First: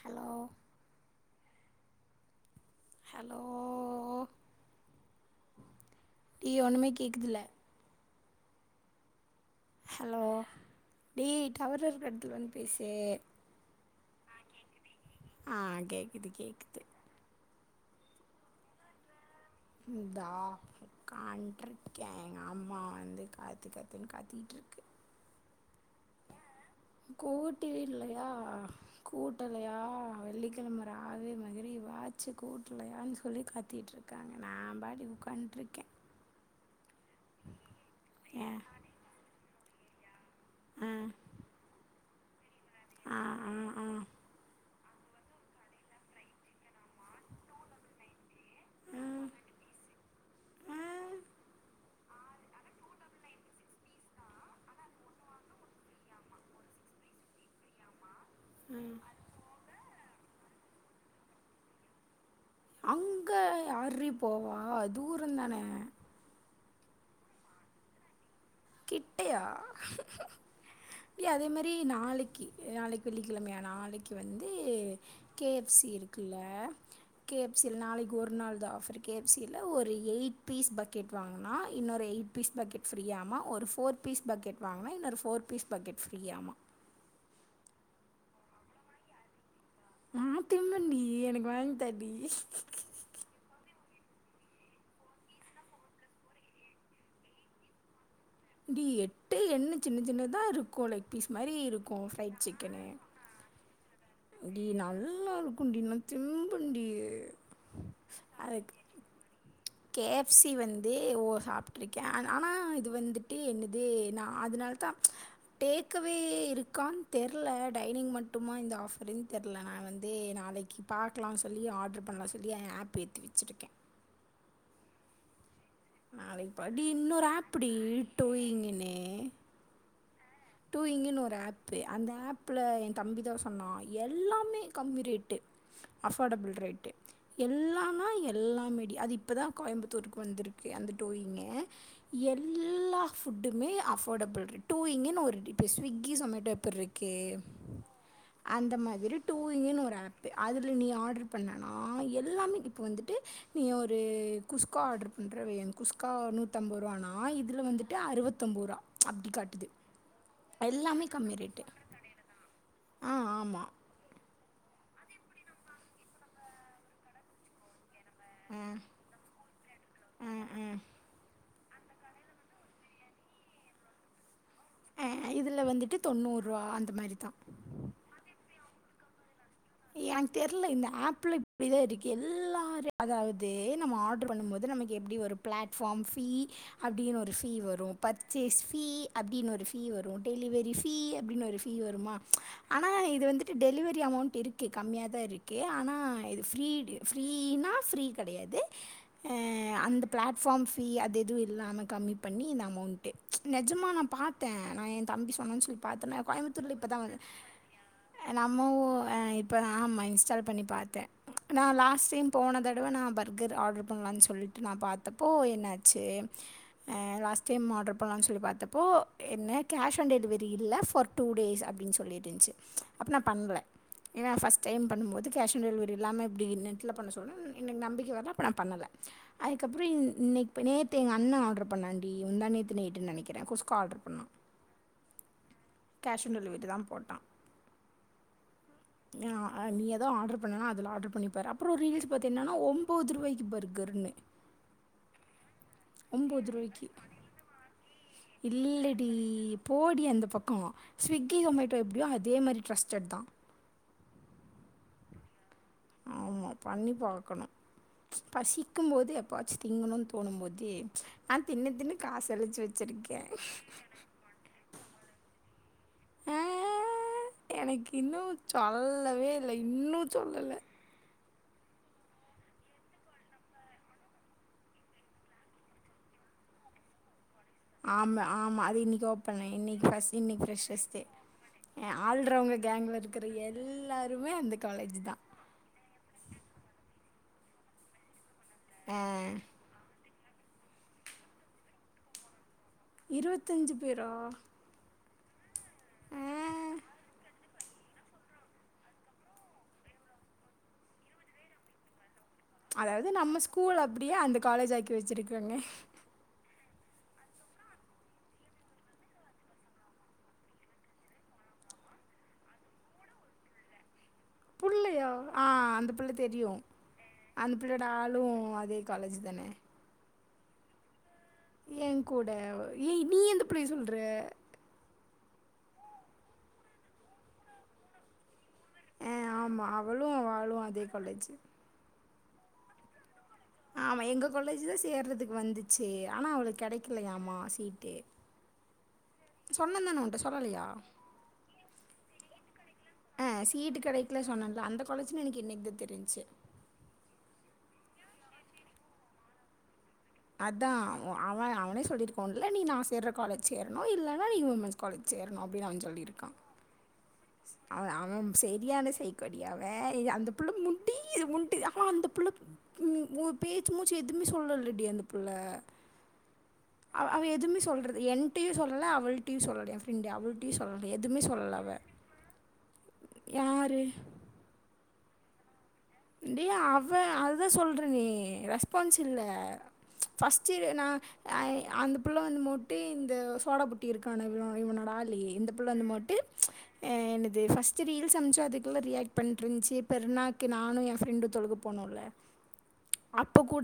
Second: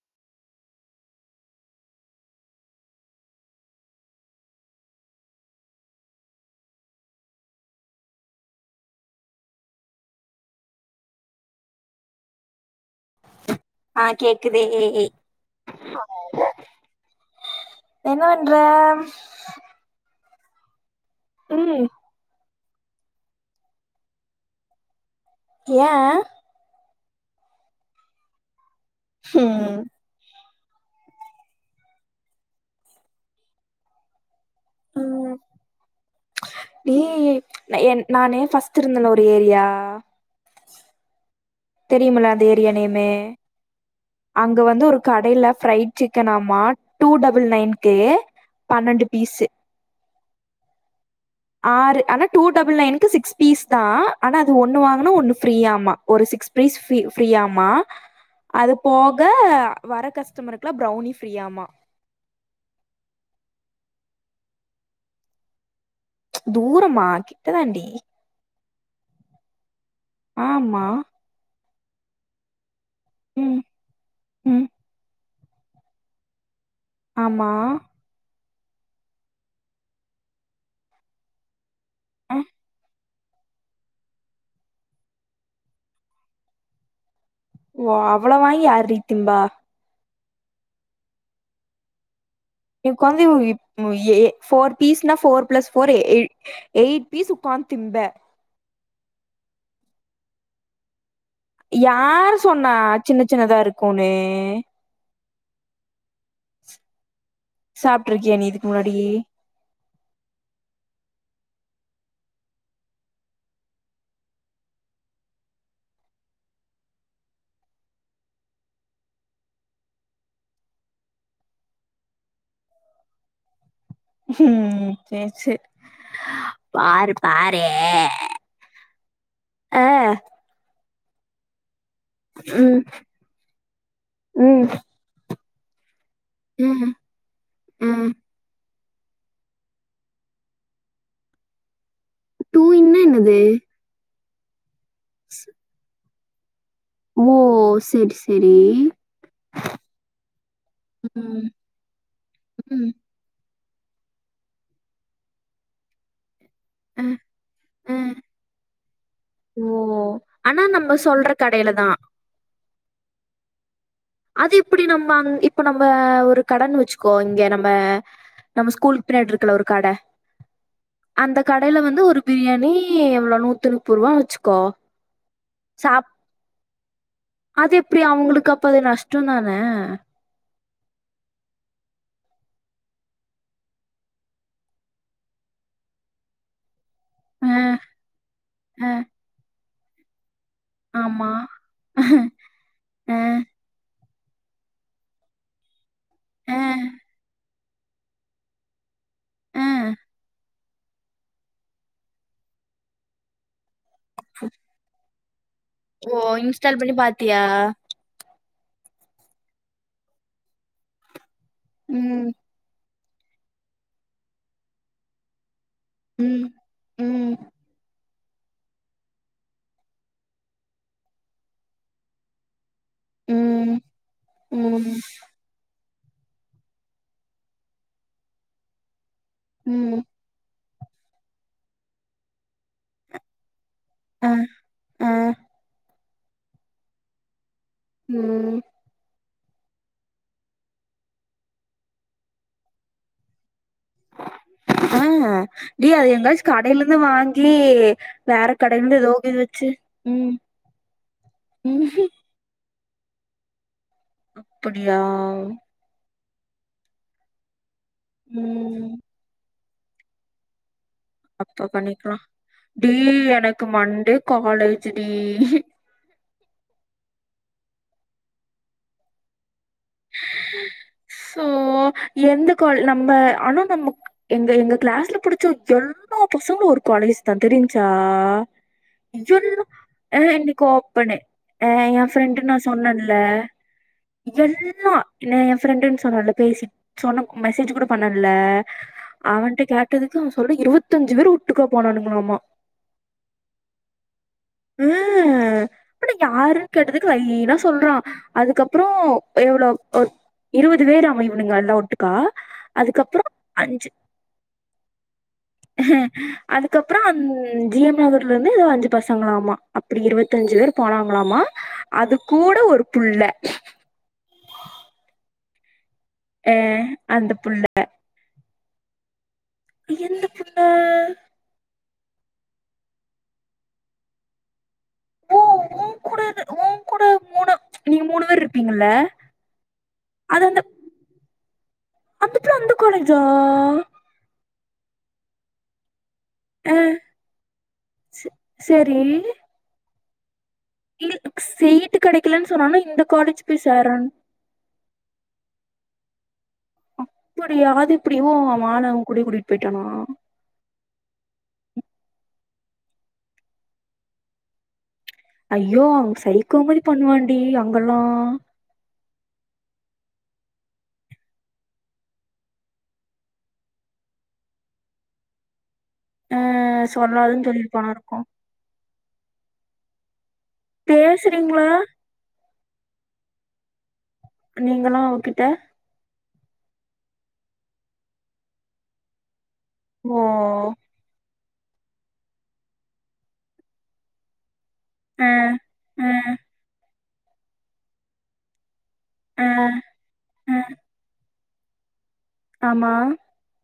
Hello hello இ ஒன்னுமே கேக்குதுல ஹெலோ டி டவர் இருக்க எட்த்துல வந் ஆ கேக்குதே ஏ ஏ ஏய் ஆ கேக்குது கேக்குது என்ன வண்ற தா காயுட்ற ம் கேங் அம்மா வந்து காத்து காத்துன் கத்திகிட் இருக்கு ஏ கூட்டி விட்லயா கூட்டலயா ம் வெள்ளிக் கிலம ரவே மதினி வாச்சு கூட்லயான் சொல்லி கத்தியிட் இருக்காங்க நா பாட்டிக்கு உக்காண்ட்ருக்கெ நீ எ ஏ ந என் நானே ஏன் ஃபஸ்ட் இருந்தன ஒரு ஏரியா ஆ தெரியுமுல அந்த ஏரியா நேமே ஆ ஆ அங்க வந்து ஒரு கடைல ஃப்ரைட் சிக்கனாம்மா டூ டபுள் நையன்கே ஆ பன்னண்டு பீஸு ஆ ஆ ஆறு அனா டூ டபுள் நையன்க்கு சிக்ஸ் பீஸ் தா அனா அது ஒன்னு வாங்கனா ஒன்னு ஃப்ரீயாமா ஒரு six piece free free ஆமா அது போக வர கஸ்டமருக்லா ப்ரவுனி ஃப்ரீயாமா அங்க ஆர்ரி போவா தூரந்தான தூரமா கிட்ட தாண்டி கிட்டயா ஆமா இ நாளைக்கு நாளைக்கு வெள்ளிக்கெழமையா ம் நாளைக்கு வந்து ம் கே எஃப் சி இருக்குல்ல கே ஆமா எஃப் சி நாளைக்கு ஒரு நாள் தா ஆஃபரு கே எஃப் சி ல ஒரு எயிட் பீஸ் பக்கெட் வாங்கனா இன்னொரு எயிட் அஹ், பீஸ் பக்கெட் ஃப்ரீயாமா ஒரு ஃபோர் பீஸ் பக்கெட் வாங்குனா இன்னொரு ஃபோர் பீஸ் பக்கெட் ஃப்ரீயாமா ஓ அவ்வள வாங்கி யார் டீ திம்பா நா திம்பன்டி எனக்கு வாங்தாடி உக்காந்து உ யிப் உ எ ஃபோர் பீஸ்னா ஃபோர் பிளஸ் ஃபோர் எ எயிட் பீஸ் உக்காந் நா திம்பே டி எட்டு எண்ண சின்ன சின்னதா இருக்குல யாரு சொன்னா சின்ன சின்னதா இருக்குன்னு நல்லாருக்குன்டி நா திம்பன்டி சாப்ட்ருக்கியா நீ இதுக்கு முன்னாடி கே எஃப் சி வந்து ஓ சாப்ட்ருக்க ஆனா இது வந்துட்டு என்னது நா அதுனா த்தா டேக்அவே இருக்கான் தெர்ல டைனிங் மட்டுமா இந்த ஆஃபருன் தெர்ல நா வந்து நா நாளைக்கு பாக்லா சொல்லி ஆர்டர் பண்லா சொல்லி ஆப் ஏத்தி வெச்சுருக்கே ஹ்ம் சேர் சேர் நாளைக்கு ப டி இன்னொரு ஆப்பு டி டூயிங்குனு ஆ டூயிங்குன் ஒரு ஆப்பு அந்த ஆப்புல ம் என் தம்பி தா சொன்னா எல்லாமே ம் கம்மி ரேட்டு அஃபார்டபுள் ரேட்டு ம் எல்லான்னா ம் எல்லாமே டி அது இப்பதா கோயம்பத்தூருக்கு வந்துருக்கு அந்த டூயிங்கு டூ இன்னா எல்லா என்னது ஃபுட்டுமே அஃபார்டபுள் ரெ டூயிங்குன்னு ஒரு இப்போ ஸ்விக்கி சொமேட்டோ ப்புருக்கு ஓ செரி செரி அந்த மாதிரி டூயிங்குனு ஒரு ஆப்பு அதுல நீ ஆர்டர் ம் பண்ணனா எல்லாமே இப்போ ம் வந்துட்டு நீ ஒரு குஸ்கா ஆர்டர் பண்ற வெய் குஸ்கா நூத் தம்பூருவானா அஹ், இதுல வந்துட்டு அஹ். அறுவத்தொம்பூருவா அப்டி காட்டுது ஓ ஆனா நம்ம எல்லாமே சொல்ற கம்மி ரேட்டு கடைல தா ஆ ஆமா அதெப்டி நம்ம அம் இப்ப நம்ப ஒரு கடனு வெச்சுக்கோ இங்க நம்ம ஆ நம்ம ஸ்கூலுக்கு பின்னாடிருக்குல ஒரு கட ஆ ஆ அந்த கடைல வந்து ஒரு பிரியாணி எவ்ளோ நூத்தி நுப்பூருவான் வெச்சுக் அஹ் இதுல வந்துட்டு தொண்ணூறு ருவா அந்த மாரிதா ப்பது நஷ்டோந் தான இல்ல இந்த ஆப்ல இப்டிதா இருக்கு எல்லா ரெ அதாவது நம்ம ஆர்டர் பண்ணும்மோது நமக்கு எப்டி வரு ப ப்ளாட்ஃபார்ம் ஃபீ அப்டினொரு ஆ ஃபீ வரு பர்ச்சேஸ் ஃபீ ஆ அப்டினொரு ஃபீ வரு டெலிவெரி ஃபீ ஆமா அப்டினொரு ஃபீ வருமா ஆனா ஆ இது வந்துட்டு டெலிவெரி அமௌண்ட் இருக் க்கு கம்மியா தா இருக்கு ஆனா இது ஆ ஃப்ரீ டு ஃப்ரீனா ஃப்ரீ கடையாது ஆ அஹ் அந்த ப்ளாட்ஃபார்ம் ஃப் ஃபீ அது எதுவு இல்லாம கம்மி பண்ணி இந்த அமௌண்ட்டு நெஜமா நா பாத்த நா என் தம்பி சொன்னான் சொ ஓ இன்ஸ்டால் பண்ணி பாத்தியா நம்ம ஒ அ இப்பதா ஆமா இன்ஸ்டால் பண்ணி பாத்த நா லாஸ்ட் டைம் ம் போன தடவ நா பர்கர் ஆர்டர் பண்லான் சொல்லிட்டு நா பாத்தப்போ என்னாச்சு ம் அஹ் ம் லாஸ்ட் டைம் ஆர்டர் பன்லான் சொல்லி பாத்தப்போ என்ன கேஷ் ஓன் டெலிவெரி இல்ல ஃபோர் டூ டேஸ் அப்டின் சொல்லி இருன்ச்சு அப்ப நா பண்ல ம் ஏன்னா ஃபர்ஸ்ட் டைம் ம் பண்ணும்போது கேஷ் ஓன் டெ லிவெரி இல்லாம இப்டி நெட்ல பண்ண சொல்ல எனக்கு நம்பிக்க வரல நா பண்ணல அதுக்கப்றோ ம் இன் இன்னைக் ப்ப நேத்து எங்கண்ண ஆர்டர் பண்ணான்டி முந்தா நேத்து நைட்டுன் நெனக்கிற குஸ் அஹ் ஆஹ் கேஷ் ஓன் டெலிவெரி தா போட்டா ம் எ ஆ அ நீ எதோ ஆர்டர் பண்ணுனா அதுல ஆர்டர் பண்ணி பாரு அப்றோ ரீல்ஸ் பாத்த என்னனா ஒம்போதுருவாய்க்கு பர் அஹ் அது எங்காச்சு ரூ. கடைலிந்து வாங்கி வேற கடையில இருந்து இல்லடி ஏதோ இது வச்சு போடி ம் அந்த பக்கோ ஸ்விக்கி சோமேட்டோ எப்டியோ ம்ஹும் அதே மாரி ட்ரஸ்டட் தா அப்புடியா ஆமா பண்ணி பாக்கணு ம் பசிக்கும்போது எப்வாச்சு திங்கணுன் தோணும் போது அப்ப பண்ணிக்லா டி வச்சிருக்கேன். எனக்கு மண்டே காலேஜு டீ அஹ் எனக்கின்னு சொல்லவே இல்ல இன்னு சொல்லல சோ எந்த கால் நம்ம ஆனா நம்ம எங்க எங்க க்ளாஸ்ல படிச்ச எல் லா பசங்களு ஒரு கோலேஜ் த தெரிஞ்சா ஆமா ஆமா அது இன்னைக்கு ஓப்பன் எல்லா இன்னைக்கு ஃபர்ஸ்ட் அஹ் இன்னைக்கு இன்னைக் ஃப்ரெஷர்ஸ் டே ஓப்பனு அஹ் என் ஃப்ரெண்டு நா ஆள்றவங்க கேங்ல சொன்னன்ல இருக்கிற எல்லாருமே அந்த எல் ல்லா காலேஜ் தான் நா என் ஃப்ரெண்டுன் சொன்னன்ல பேசி சொன்ன மெசேஜ் கூட பண்ணன் லா ஆ அவன்ட்ட கேட்டதுக்கு அவன் சொல்றா இருவத்தஞ்சு வேரு ஒட்டுகா போனானுங்களாமா இருவத்தஞ்சு பேரா ம் அப்ப நா ஆ யாருன் கேட்டதுக்கு லைனா சொல்றான் அதுக்கப்பறோ எவ்வளோ ஒர் இருவது வேராமா இவனுங்க எல்லா ஒட்டுக்கா அதாவது அதுக்கப்புறம் நம்ம ஸ்கூல் அப்டியே அந்த காலேஜாக்கி வெச்சிருக்காங்க அதுக்கப்றோ அந் ஜிஎம் நகர்லிந்து எதோ அஞ்சு பசங்களாமா அப்டி இருவத்தஞ்சு வேர் போனாங்களாமா அது கூட ஒரு புள்ள ஆஹ் அந்த புள்ள தெரியு அ அந்த புள்ளையோட ஆளு அதே காலேஜ் தான எந்த புள்ள என் கூட ஏ நீ எந்த புள்ளைய சொல்ற ஓ உன் கூட உன் கூட மூணு நீங்க மூணு வேர்ருப் அ ஆமா அவளு அவாளு அதே காலேஜு அந்தப் புள்ள அந்த காலேஜா ஆமா எங்க காலேஜு தா சேர்றதுக்கு வந்துச்சு ஆனா அவளுக்கு ஆ. கெடைக்கலையாமா சீட்டு ச சரி. சொன்னந்தான உன்ட்ட சொல்லலையா [unintelligible] சீட்டு கெடைக்கலன் சொன்னானா இந்த ஆ காலேஜ் போய் சீட்டு சேர்ரான் கிடைக்கல சொன்னேன்ல அந்த காலேஜ்னு எனக்கு இன்னைக்கு தான் தெரிஞ்சுச்சு அப்புடியா அது எப்டி ஓ அவன் ஆளு அவன் கூடயே கூட்டிட் போய்ட்டானா அதான் அவன் அவனே சொல்லிருக்கான் ஒன்ல நீ நா சேர்ற காலேஜ் சேரணு இல்லனா நீ வுமஸ் ஐயோ அவன் சைக்கோ மாரி பண்ணுவாண்டி அங்கல்லா ல்ல சைக்கோடி அவன் இ அந்த புள்ள முடிது முடிது அவன் அந்த புள்ள பேச்சு மூச் ச்செதுமே சொல்லல டி அந்த புள்ள ஆ அவ அவ சொல்லாதன்னு எதுமே சொல்லிருப்பானா சொல்றது இருக்கு என்ட்டையு சொல்லல அவள்டையு சொல்லல என் ஃப்ரெண்டு அவள் ட்டியு சொல்லல எதுமே சொல்லலா பேசுறீங்களா அவ யாரு இங்களா அவ கிட்ட டி அவ அதுதா சொல்றனே ரெஸ்பான்சில்ல ஓ ஃபஸ்ட்டு நா அ அந்த புள்ள வந்து மோட்டு இந்த சோடா புட்டி இருக்கானுங் இவனோடா ஆளு ஆ இந்த புள்ள வந்து ஆ மோட்டு அ என்னது ஃபஸ்ட்டு ரீல்ஸம்ச்சா அதுக் கெல்ல் ரியாக்ட் ஆ பண்ட்ருன்ச்சு பெர்நாக்கு ஆ நானு என் ஃப்ரெண்டு தொழுக போனோல்ல ஆமா அப்ப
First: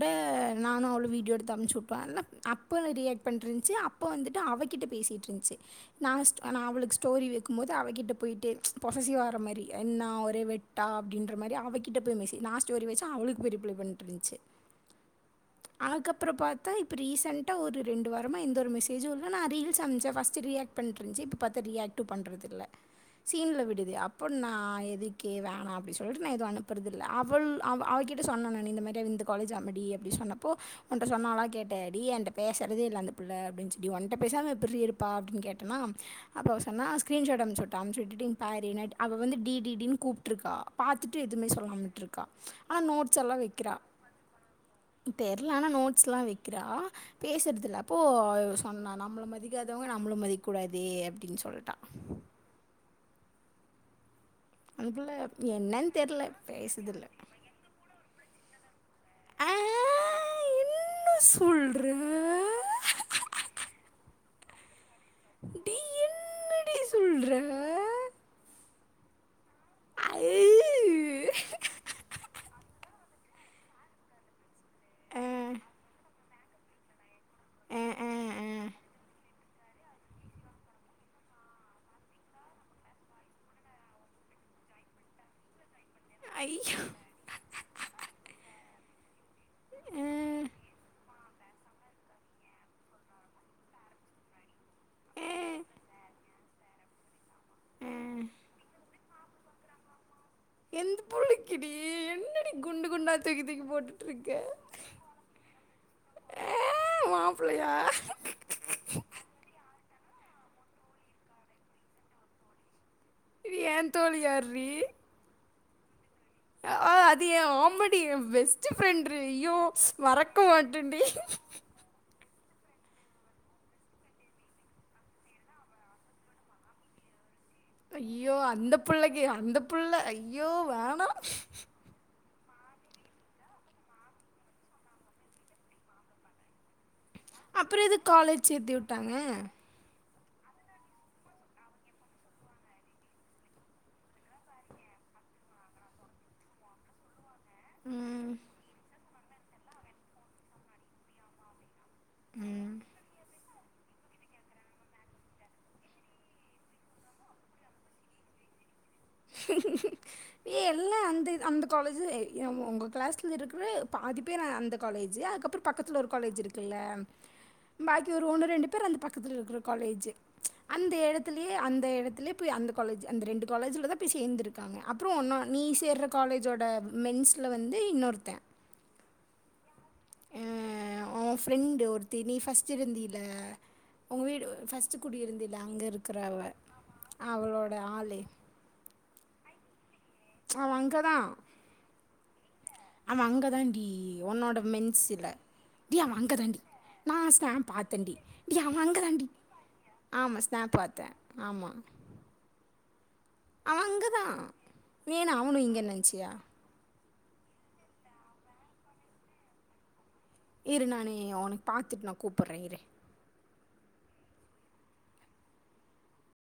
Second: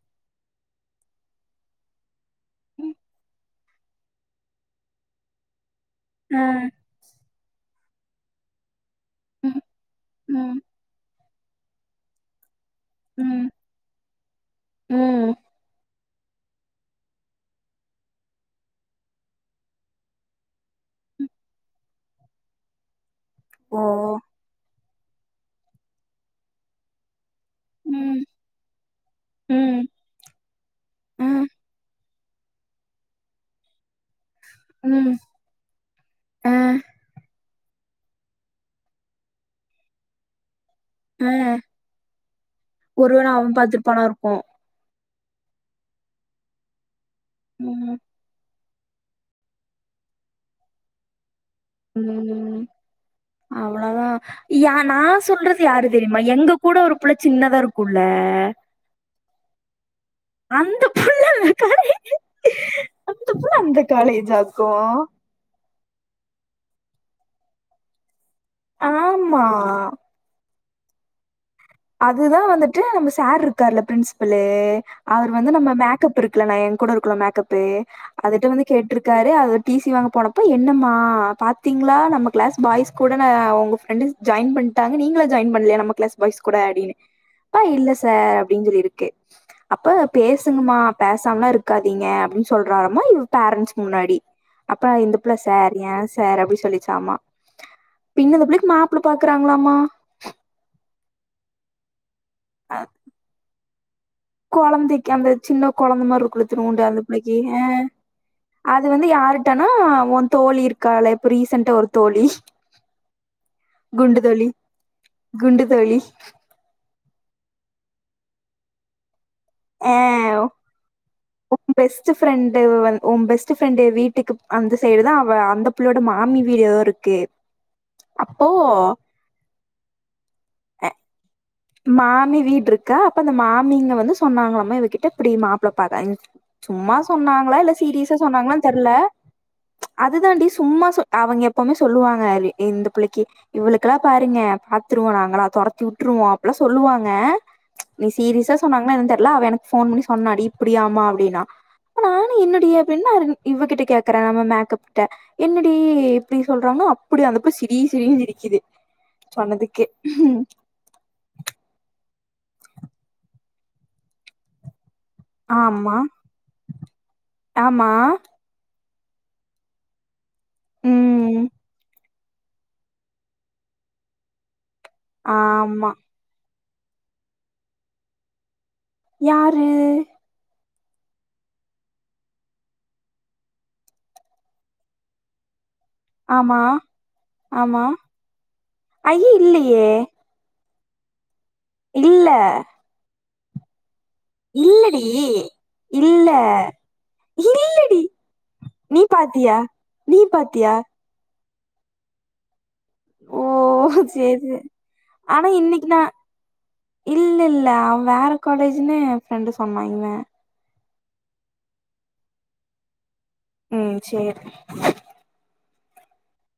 நானு அவளு வீடியோ எடுத்து அம்ச்சுட்டோ அல்ல அப்ப ம் ரியாக்ட் பண்ட்ருன் ச்சு அப்ப வந்துட்டு அவகிட்ட பேசிட்ருன்ச்சு நா அஸ் ஆ நா அவளுக்கு ஸ்டோரி வெக்கு மோது அவகிட்ட போய்ட்டு பொசசிவ் ஆகுற ம் மாரி என்னா ஒரே ம் வெட்டா அப்டின்ற மாரி அவகி கிட்ட போய் மெசே நா ஸ்டோரி வெச்சா அவளுக்கு ம் போய் ரிப்ளே பண்ட்ருன்ச்சு ம் அதுகப் அப்பறோ பாத்தா இப்ப ரீசண்டா ஒரு ரெண்டு வாரமா எந்த ஒரு மெசேஜு இல்ல நா ரீல்ஸம்ச்ச ஃபர்ஸ்ட்டு ரியாக்ட் பண்ட்ருன்ச்சு இப்ப பாத்தா ரியாக்ட்டு பண்றதில்ல சீனில் ஓ விடுது அப்போ நா எதுக்கு வேணா அப்டி சொல்ட்டு நா எது அனுப்புறதில்ல அப் புல் அவ ம் அவகிட்ட சொன்ன நானு இந்த மாரி அவ இந்த காலேஜ் அமடி ம் அப்டி சொன்னப்போ ஒன்ட்ட சொன்னாலா ம் கேட்ட டி என்ட பேசறதே இல்ல அந்த புள்ள அப்டின்ச்சு டி ஒன்ட்ட பேசாம எப்புட்ரி இருப்பா ம் அப்டின் கேட்டனா அப்போ ஆ அவ சொன்னா ஸ்க்ரீன்ஷாட் அம்ச்சுட் டா அம்ச்சுட்டுட்டு இங்க பாரு நா அவ வந்து டி டி டின் கூப்ட்ருக்கா பாத்துட்டு ஆ துமே சொல்லாம் விட்டுருக்கா ஆனா ஒருவேள நோட்ஸல்லா அவன் வெக்குறா பாத்துருப்பானா இருக்கு தெரில ஆனா நோட்ஸ்லா வெக்குறா பேசறதில்ல ம் அப்போ சொன்னா நம்மள மதிக்காதவங்க நம்மளு மதிக்கூடாது அப்டின் சொல் ம் அவ்வளதா யா அந்த நா புள்ள சொல்றது யாரு என்னன்னு தெரிமா தெரில எங்க கூட ஒரு பேசுதில்ல புள்ள சின்னதா இருக்குல்ல அ அந்த புல்லருக்காடி சொல்ற அந்த புள்ள அந்த காலேஜா கோ டி என்னடி சொல்ற ஆமா அவ் அதுதா வந்துட்டு நம்ம சார்ருக்கார்ல ப்ரின்சிபல ஆ அவர் வந்து நம்ம மேக்கப் இருக் க்குல ந என் கூட இருக்குல மேக்கப்பு ஆ ஆ அதுட்ட ஆ வந்து கேட்ருக்காரு அது டிசி வாங்க போனப்போ என்னம்மா பாத்தீங்களா நம்ம கிளஸ் பாய்ஸ் கூட ந உங்க ஃப்ரென்டு ஜாயின் பண்ட்டாங்க நீங்களா ஜாயின் பண்லயா நம்ம க்ளாஸ் ஐயோ கூடாடினு அப்போ இல்ல சார் அப்டின் சொல்லிருக்கு அப்போ ஆ பேசுங்கமா பேச சாம்லா இருக்காதீங்க அப்டி சொல்றாராமா இவ பேரண்ட்ஸ் முன்னாடி அப்போ இந்த புள்ள ஆ சார் ஏன் சார் அப்டி சொல்லிச்சாமா ஆ பின்ன அந்த புள்ளைக்கு மாப்ல பாக்குறாங்களாமா எந்த புள்ளைக்குடி என்னடி அ குண்டு குண்டா தூக்கி தூக்கி போட் கொழந்தைக்கு அந்த சின்ன கொழந்த மாருக்கூல இத்னூன்டு அந்த புள்ளைக்கு ஏ மாப்பிள்ளையா அது வந்து யாருட்டனா உன் தோழி இருக்கால இப்போ ரீசன்டா ஒரு தோழி ஏன் குண்டு தோழி தோழியார்ரீ குண்டு தோழி ஆஹ் அது என் ஆமடி என் பெஸ்ட்டு ப்ரெண்டு ஐயோ ஆ மறக்க மாட்டன்டி பெஸ்ட்டு ஃப்ரெண்டு வந் உன் பெஸ்ட்டு ஃப்ரெண்டு வீட்டுக்கு அந்த சைடு தா அவ அந்த புள்ளையோட மாமி வீடெதோ இருக் க்கு ஐயோ அந்த புள்ளக்கு அந்த புள்ள ஐயோ வேணா மாமி வீடுருக்கா அப்ப அந்த மாமிங்க வந்து சொன்னாங்களாமா இவகிட்ட இப்டி மாப்ல பா சும்மா சொன்னாங்களா இல்ல அப்புறம் இது சீரியஸா காலேஜ் சொன்னாங்களான் சேர்த்து தெர்ல விட்டாங்க அதுதாண்டடி சும்மா ச அவுங்க எப்பமே சொல்லுவாங்க இந்த புள்ளக்கி இவளுக்குல்லா பாருங்க பாத்து ட்ருவோ நாங்களா தொரத்தி உட்ருவோ அப்புலா சொல்லுவாங்க நீ ம், சீரியசா சொன்னாங்களா ல அவ எனக்கு ஃபோன் பண்ணி சொன்னாடி இப்டியாமா அப்டின்னா அப்ப நானு ம். என்னடி அப்டின்னா இவகிட்ட கேக்குற நம்ம மேக்கப்ட்ட என்னடி இப்டி சொல்றாங்கன்னா அப்டியா அந்தபுள்ள சிரி சிரினு சிரிக்குது சொன்னதுக்கு ஏ எல்லா அந்த அந்த காலேஜு உங் உங்க கிளாஸ்ல இருக்குற பாதிப்பேரு அந்த காலேஜு அதுக்கப்றொ ஆமா பக்கத்ல ஒரு காலேஜ் இருக்குல்ல ஆமா பாக்கி ஒரு ஒன்னு ரெண்டு பேர் அந்த பக்கத்துல இருக்குற காலேஜு அந்த ம் எடத்துலயே அந்த எடத்துலே போய் அந்த காலேஜு அந்த ரெண்டு காலேஜுல தா போய் சேந்துருக்காங்க அப்றோ ஒன்னோ நீ ஆமா சேர்ற காலேஜோட மென்ஸ்ல வந்து இன்னொருத்தன் யாரு அ ஓன் ஃப்ரெண்டு ஒருத்தி நீ ஃபர்ஸ்ட் இருந்தில உங்க வீடு ஃபர்ஸ்ட்டு குடி இருந்தீல அங்க இருக்கு ஆமா ஆமா ஆள் அய்யி இல்லயே அவ அங்கதான் இல்ல ஆமா அங்க தான் டி இல்லடி டி அவ இல்ல அங்கதாண்டி நா ஸ்கேம் இல்லடி பாத்தேண்டி டி அவ நீ அங்கதாண்டி பாத்தியா நீ ஆமா பாத்தியா ஸ்னாப் பாத்தே ஆமா ஓ செரி ஏன்னா ஆனா அவனும் இன்னிக்கு இங்கேன்னு நா நினச்சியா இல்லல்ல அவ் வேற காலேஜ்னு ஏ ஃப்ரெண்டு சொன்னா இவ இரு நானு ஒனக் பாத்துட் நா கூப்புர்றே இரு ம் சேர்